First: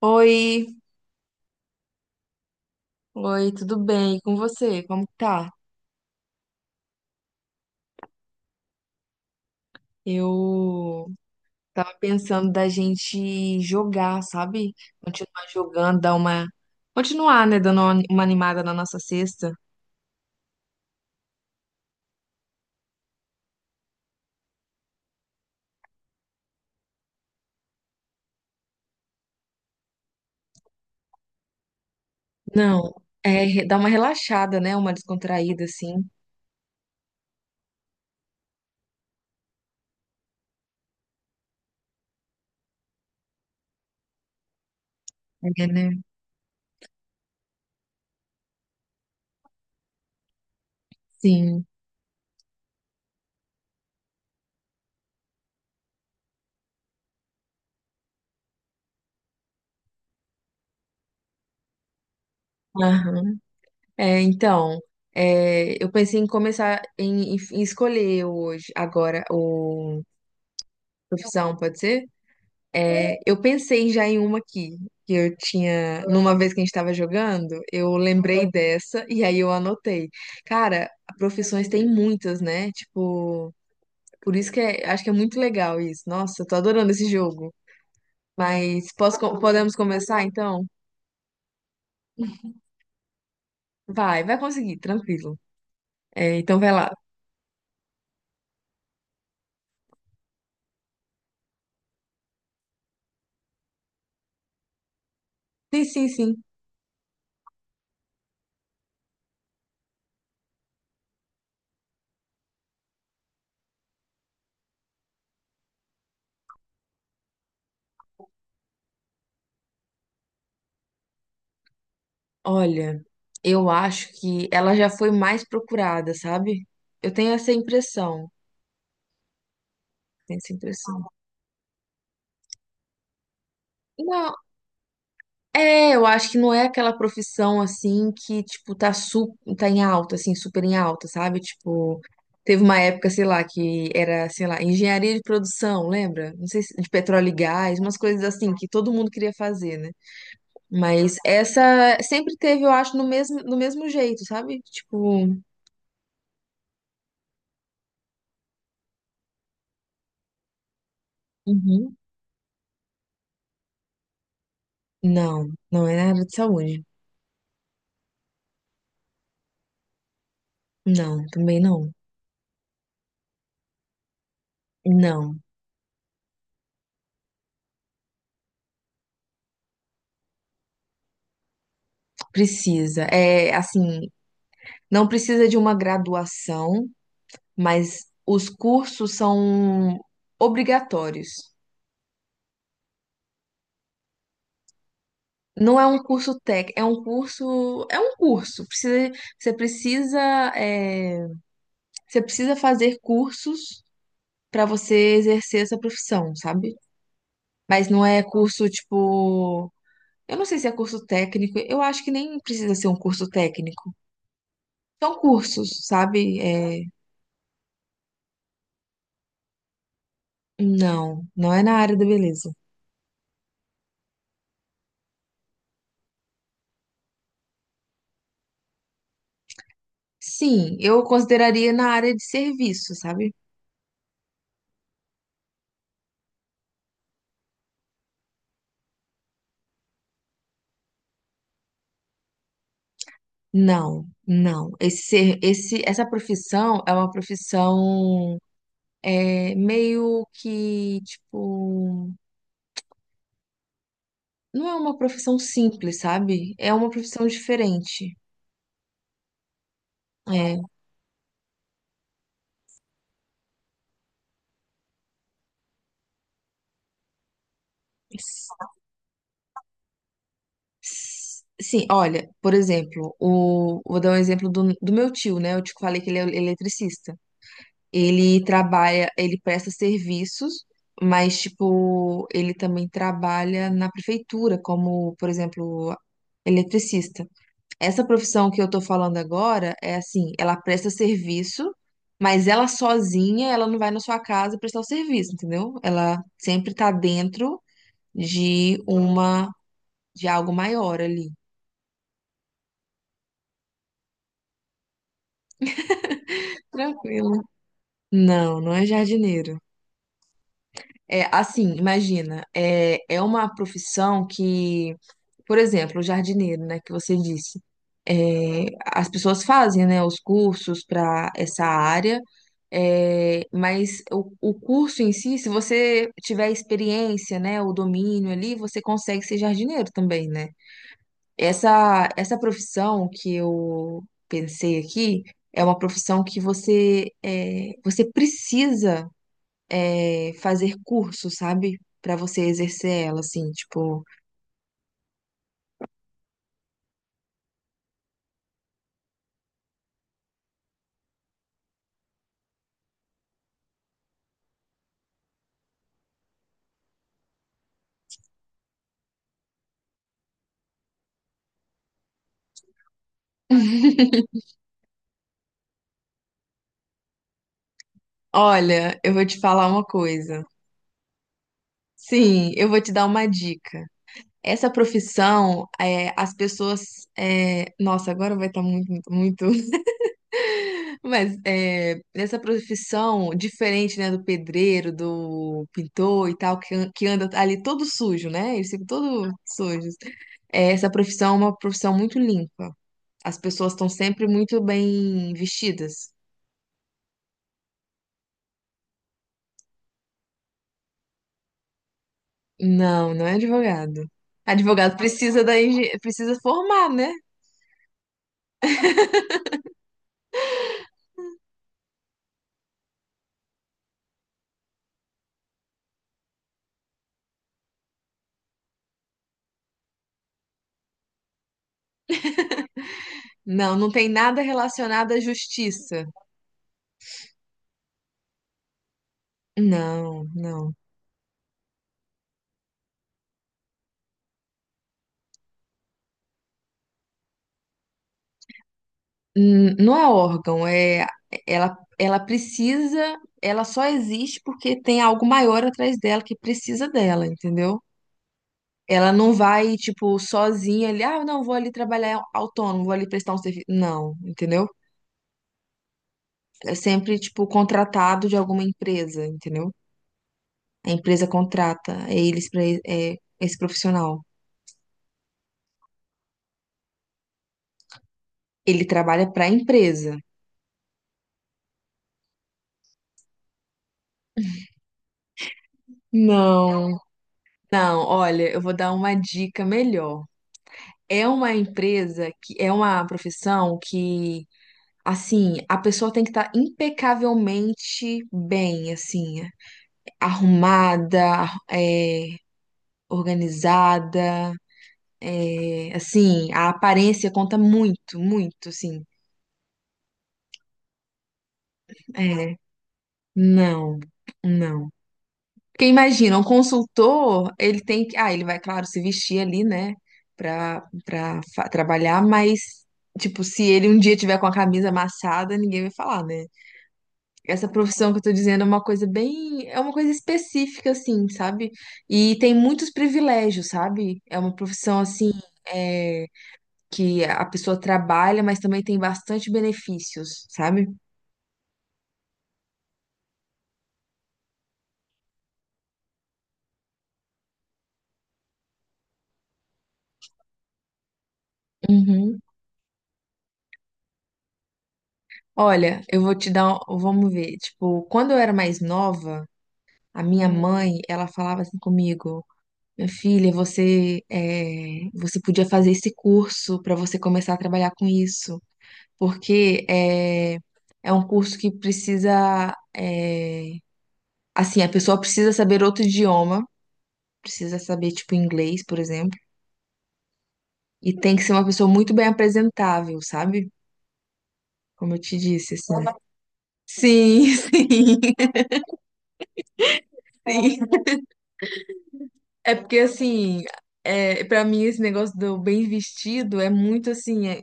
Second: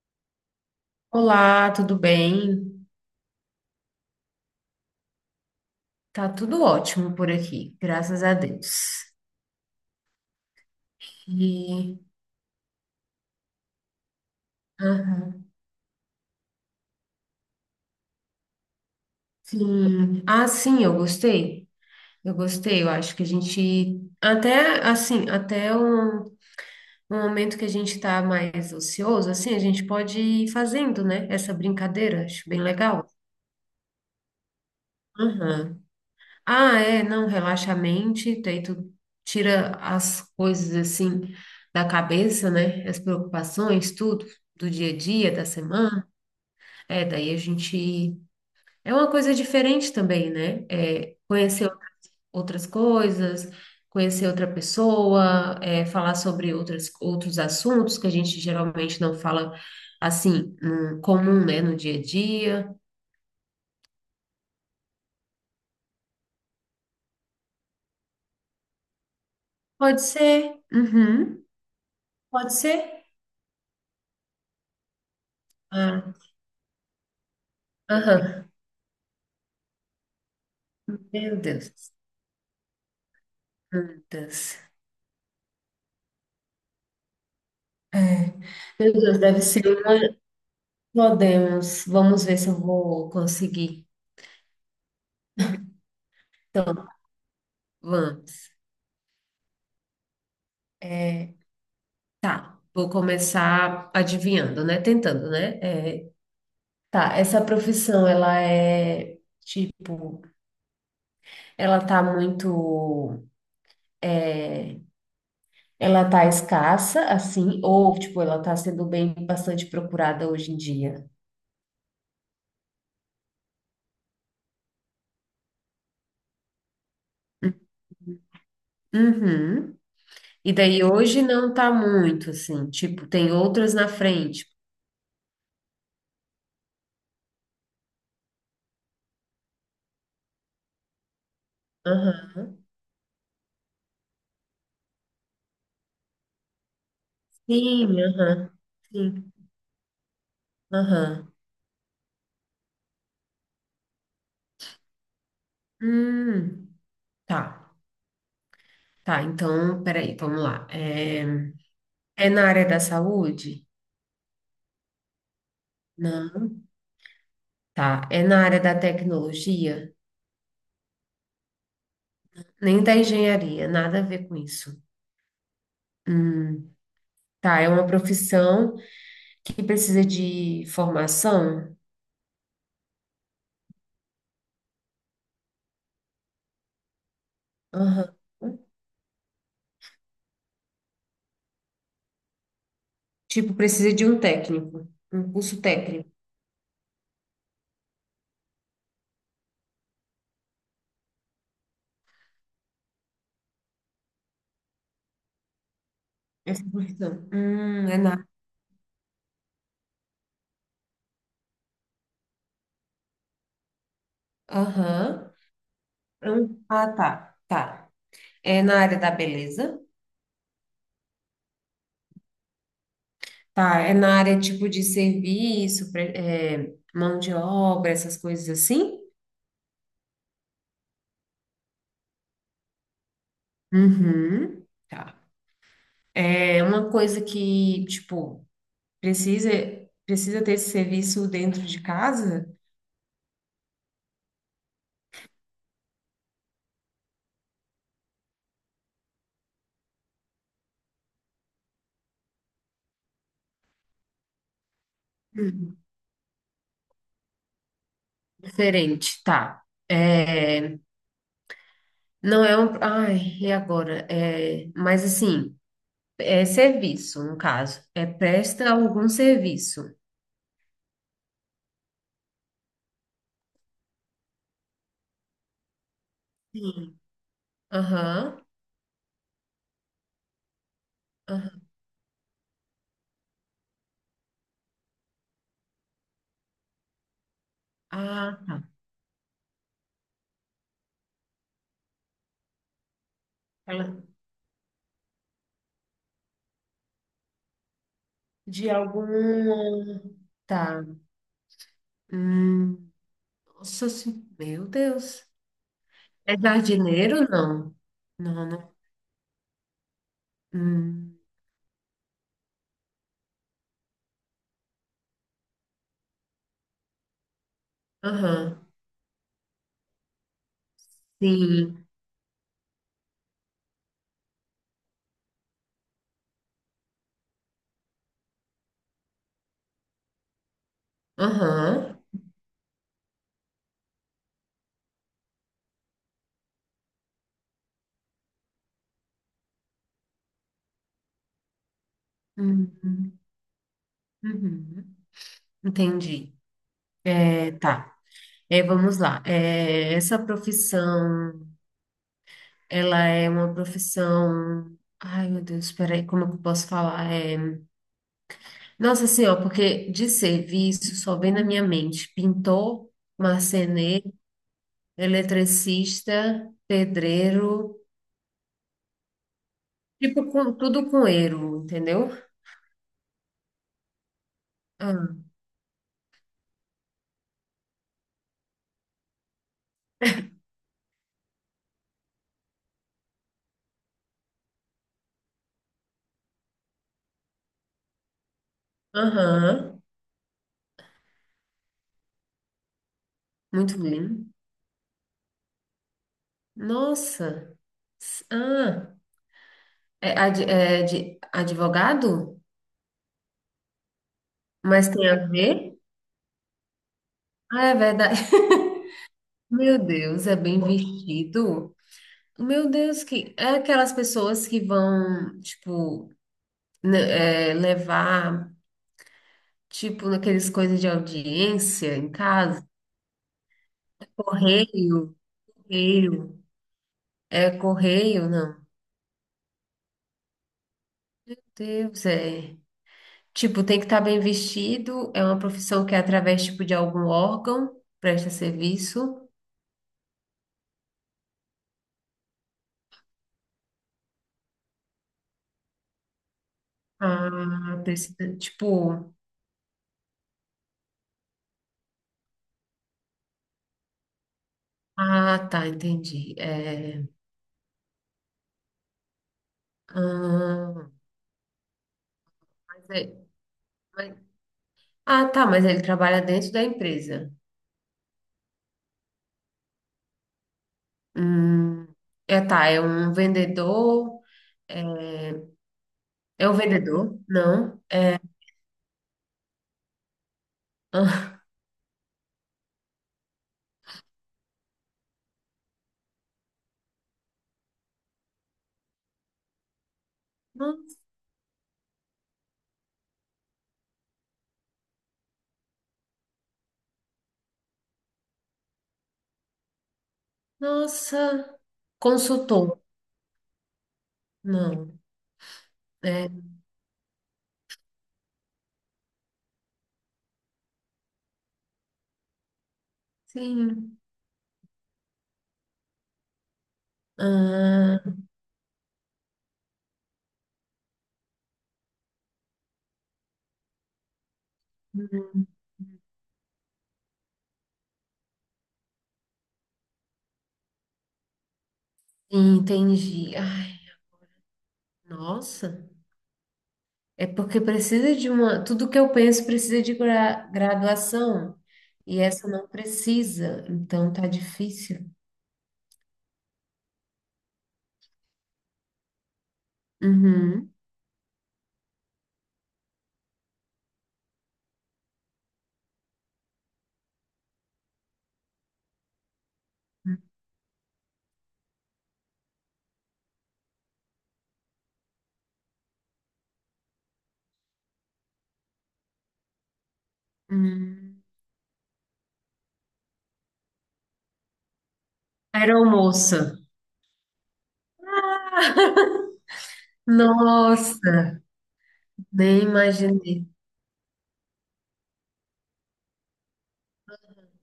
Oi, Olá, tudo bem? oi, tudo bem? E com você? Como que tá? Tá tudo ótimo por aqui, graças a Deus. Eu tava E, pensando da gente jogar, sabe? aham, Continuar jogando, dar uma. Continuar, né? Dando uma animada na nossa sexta. sim. Ah, sim, eu gostei. Eu gostei, eu acho que a gente até assim, até um momento que a gente tá mais ocioso, assim, a gente pode ir fazendo, né? Essa brincadeira, acho bem Não, legal. é dar uma relaxada, né? Uma descontraída, Aham. assim. Ah, é, não, relaxa a mente, daí tu tira as coisas assim da cabeça, né? As preocupações, tudo, do dia a dia, da É, né? semana. É, daí a gente. É uma coisa diferente também, né? É, Sim. conhecer outras coisas, conhecer outra pessoa, é, falar sobre outros assuntos que a gente geralmente não fala assim, no comum, né? No dia a dia. Aham. É, então, eu pensei em começar em escolher hoje, agora, Pode o ser. Uhum. profissão, pode ser? Pode ser. É, eu pensei já em uma aqui, que eu tinha, Ah, numa vez que a gente estava jogando, eu aham. lembrei dessa e aí eu anotei. Cara, Meu profissões tem Deus. muitas, né? Tipo, por isso Plantas. que é, acho que é muito legal isso. Nossa, eu tô adorando esse jogo. É. Mas Meu posso, Deus, deve ser podemos uma. começar então? Podemos. Vamos ver se eu vou conseguir. Vai, vai conseguir, tranquilo. É, então Então, vai lá. vamos. É, tá. Vou começar adivinhando, né? Tentando, né? Sim, sim, É, sim. tá. Essa profissão, ela é tipo, ela tá muito, ela tá escassa, assim, ou tipo, ela tá sendo bem bastante procurada hoje em dia. Olha, eu acho que ela já foi mais procurada, sabe? Eu tenho essa impressão. Uhum. Tenho E essa daí impressão. hoje não tá muito, assim, tipo, tem outras na Não. frente. É, eu acho que não é aquela profissão assim que, tipo, tá em alta, assim, super em alta, sabe? Tipo, Aham. teve uma época, sei lá, que era, sei lá, engenharia de produção, lembra? Não sei se de petróleo e gás, umas Sim, coisas aham. assim que todo mundo Sim, queria fazer, né? Mas aham. essa sempre teve, eu acho, no mesmo jeito, sabe? Tipo, Hum, tá. Tá, então, peraí, vamos lá. É, uhum. é na área da saúde? Não, não é na área de Não. saúde. Tá. É na área da tecnologia? Não, também não. Nem da engenharia, nada a ver com isso. Não, Hum, tá, é uma profissão que precisa de formação? precisa. É assim, não precisa de uma graduação. Mas Aham. os cursos são obrigatórios. Tipo, precisa de um técnico, um curso Não é um técnico. curso técnico, é um curso. Precisa, você precisa, é, você precisa fazer cursos para você exercer essa profissão, Essa sabe? profissão. Mas É não é na. curso tipo, eu não sei se é curso técnico. Eu acho que nem precisa ser um curso técnico. São Aham. cursos, sabe? É, ah, tá. Tá. É na área da beleza? não, não é na área da beleza. Tá, é na área tipo de serviço, mão de obra, essas coisas assim? Sim, eu consideraria na área de serviço, sabe? Uhum. Tá. É uma coisa que, tipo, precisa, precisa ter esse serviço dentro de casa? Não, não. Essa profissão é uma profissão meio que, tipo, não é uma profissão Uhum. simples, sabe? É uma profissão diferente. Diferente, tá. É. É, não é um. Ai, e agora? É, mas assim, é serviço, no caso. É S- presta algum serviço. Sim, olha, por exemplo, vou dar um exemplo do meu tio, né? Eu te falei que ele é Sim. eletricista. Ele Aham. trabalha, ele presta serviços, mas, Aham. tipo, ele também trabalha na prefeitura, como, por exemplo, eletricista. Essa Ah, profissão que tá. eu tô falando agora é assim, ela presta serviço, mas ela sozinha, ela não vai na Ela- sua casa prestar o serviço, entendeu? Ela sempre tá dentro De de uma, algum. de algo Tá. maior ali. Hum, nossa, meu Deus. É jardineiro? Tranquilo. Não. Não, Não, não. não é jardineiro. Hum, É, assim, imagina, é uma profissão que, por exemplo, o jardineiro, né, que você disse, é, aham. as pessoas fazem, né, os cursos para essa Sim. área, é, mas o curso em si, se você tiver experiência, né, o domínio ali, você consegue ser jardineiro também, né? Aham. Essa profissão que eu pensei aqui é uma profissão que você precisa fazer curso, sabe? Pra você exercer Uhum. ela, assim, tipo, Uhum. Entendi. É, tá. É, vamos lá. É, essa profissão, ela é uma profissão. Ai, meu Deus, peraí, como é que eu posso falar? É... Nossa Senhora, porque de serviço só vem na minha mente pintor, marceneiro, eletricista, pedreiro. olha, eu vou te falar uma Tipo, coisa. com, tudo com eiro entendeu? Sim, eu vou te dar uma dica. Essa Ah, profissão, é, as pessoas. Nossa, agora vai estar muito, muito, muito. Mas essa profissão, diferente, né, do pedreiro, do pintor e tal, que, que anda ali todo sujo, né? Eles ficam todos aham, sujos. É, essa profissão é uma profissão muito limpa. As pessoas muito estão sempre bem. muito bem vestidas. Nossa. S- ah, é, é de advogado? Não, não é advogado. Mas Advogado tem a ver? Precisa formar, né? Ah, é verdade. Meu Deus, é bem vestido. Meu Deus, que é aquelas pessoas que vão, tipo, ne- é, levar, tipo, naqueles coisas de audiência em casa. Não, não tem nada relacionado Correio, à justiça. correio. É correio, não. Não, não. Deus, é. Tipo, tem que estar bem vestido, é uma profissão que é através, tipo, de algum órgão, presta serviço. Não é órgão, é ela precisa, ela só existe porque tem algo maior atrás dela que precisa dela, entendeu? Ah, precisa, Ela tipo... não vai, tipo, sozinha ali, ah, não, vou ali trabalhar autônomo, vou ali prestar um serviço. Não, entendeu? Ah, tá, entendi. É É, sempre, tipo, contratado de alguma empresa, entendeu? A ah, empresa contrata eles para mas é- esse profissional. mas- ah, tá, mas ele trabalha dentro da empresa. Ele trabalha para a empresa. Hum, é, tá, é um vendedor... É é um Não, vendedor? Não. não, olha, eu vou dar uma dica melhor. É Ah, uma empresa que é uma profissão que, assim, a pessoa tem que estar impecavelmente bem, assim, no- arrumada, é, organizada, é, assim, a aparência conta muito, muito, assim. nossa, É, consultor? não, não. Não. Porque imagina, É, um consultor, ele tem que. Ah, ele vai, claro, se vestir ali, né, pra trabalhar, mas, tipo, se ele um sim. dia tiver com a camisa amassada, ninguém vai falar, né? Essa Ah, profissão que eu tô dizendo é uma coisa bem. É uma coisa específica, assim, sabe? E tem muitos privilégios, sabe? É uma profissão, assim, é, que a pessoa trabalha, mas também tem bastante benefícios, sabe? entendi. Ai, nossa. É porque precisa de uma. Tudo que eu penso precisa de graduação. E Uhum. essa não precisa. Então tá difícil. Olha, eu vou te dar. Vamos ver. Tipo, quando eu era mais nova. A minha Uhum. mãe, ela falava assim comigo, minha filha, você podia fazer esse curso para você começar a trabalhar com isso, porque é um curso que precisa, assim, a pessoa precisa saber outro idioma, precisa saber tipo inglês, por exemplo, e Hum. tem que ser uma pessoa muito bem apresentável, sabe? Como eu te disse, assim. Aeromoça. Sim, sim, sim. Nossa, nem É porque imaginei. assim, para mim esse negócio do bem vestido é muito assim. é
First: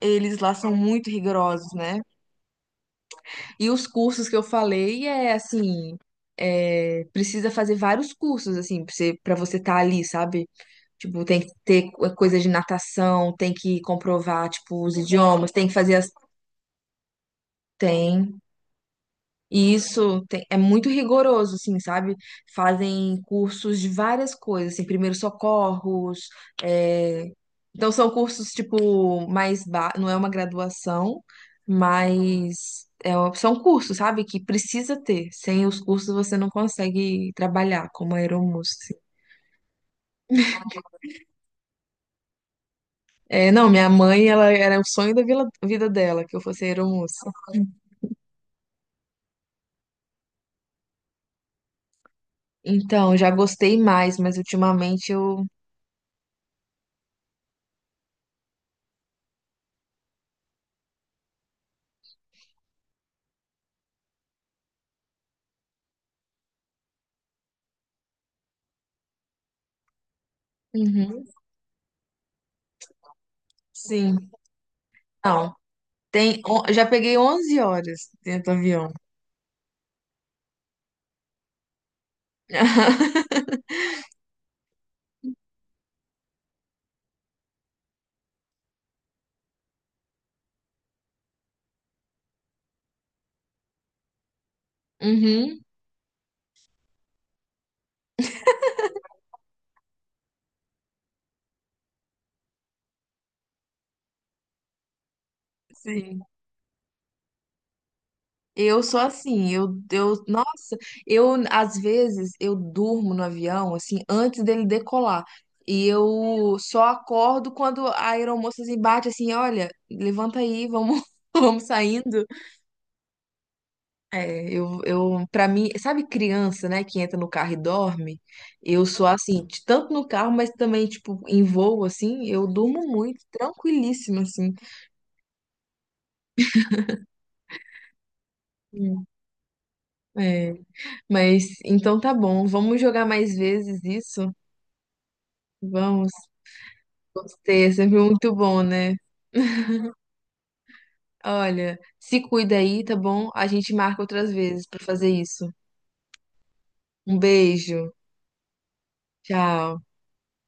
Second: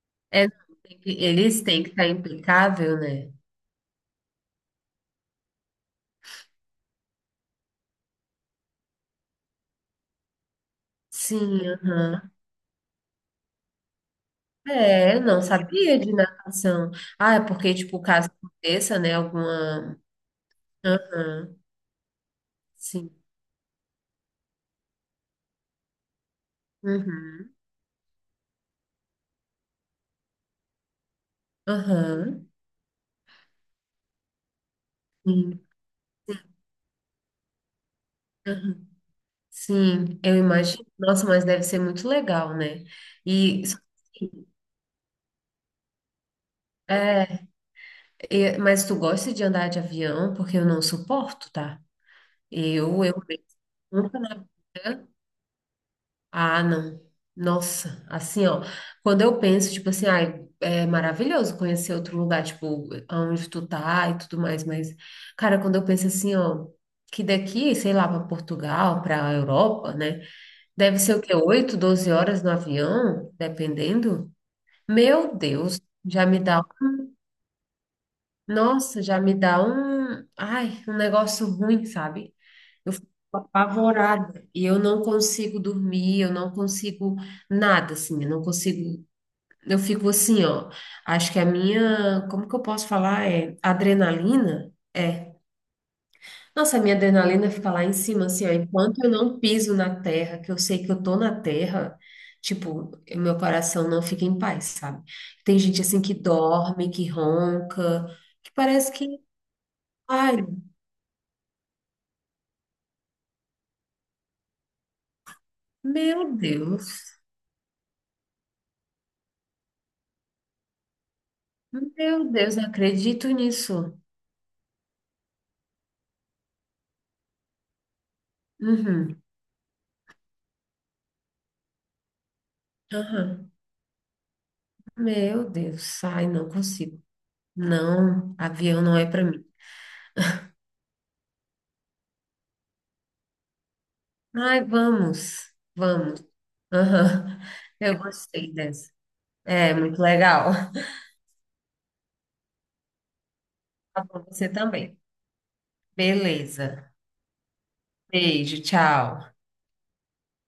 eles É, lá são muito eles rigorosos, têm que né? estar impecável, né? E os cursos que eu falei é assim, precisa fazer vários cursos assim para você estar ali, sabe? Tipo, tem que Sim, ter aham. coisa de natação, tem que comprovar tipo os É, eu não idiomas, tem que fazer sabia as. de natação. Ah, é porque, tipo, caso Tem aconteça, né? E Alguma. isso é muito Aham, rigoroso, assim, sabe? sim. Fazem cursos de várias coisas, assim, primeiros socorros. é, Uhum. Então, são cursos, tipo, mais. Não é uma graduação, Aham. mas são cursos, sabe? Que precisa ter. Sim. Sem os cursos, você não consegue trabalhar como aeromoça, Aham. assim. Sim, eu imagino. Nossa, mas deve ser muito legal, né? É, E não, só minha mãe, que, ela era o sonho da vida dela, que eu fosse aeromoça. é, e- mas tu gosta de andar de avião? Porque eu não suporto, tá? Eu Então, já mesmo gostei mais, nunca, né? mas ultimamente eu. Ah, não. Nossa, assim, ó, quando eu penso, tipo assim, ai, é maravilhoso conhecer outro lugar, tipo, aonde tu tá e tudo mais, mas, cara, quando eu penso assim, ó, que daqui, sei lá, para Portugal, para Europa, né? Deve ser o Uhum, quê? 8 12 horas no avião, sim. dependendo. Meu Não. Deus, já me Tem, dá, já peguei 11 horas dentro do avião. nossa, já me dá um, ai, um negócio ruim, sabe? Eu fico apavorada e eu não consigo dormir, eu não consigo nada, assim, eu não consigo, eu fico assim, ó, acho que a minha, como que eu posso falar? É adrenalina? É, Uhum, nossa, a minha adrenalina fica lá em cima, assim, ó, enquanto eu não piso na terra, que eu sei que eu tô na terra, tipo, o meu coração não fica em paz, sabe? Tem gente assim que sim. dorme, que ronca, que Eu parece sou que, assim, eu, ai, nossa, eu, às vezes, eu durmo no avião, assim, antes dele decolar. E meu eu só Deus, acordo quando a aeromoça assim, bate assim, olha, levanta aí, vamos, vamos saindo. meu Deus, não acredito nisso. É, eu, pra mim, sabe criança, né, que entra no carro e dorme? Eu sou Uhum, assim, tanto no carro, mas também, tipo, em voo, assim, eu durmo muito, aham. tranquilíssima, assim. Meu Deus, ai, não consigo. Não, avião não é Hum, para mim. É, mas então tá bom. Vamos jogar mais vezes isso? Ai, vamos, Vamos. vamos. Aham, Gostei, é sempre eu muito gostei bom, dessa. né? É, muito legal. Olha, se cuida aí, tá bom? A gente marca Com outras você vezes pra também. fazer isso. Beleza. Um beijo. Beijo, tchau. Tchau.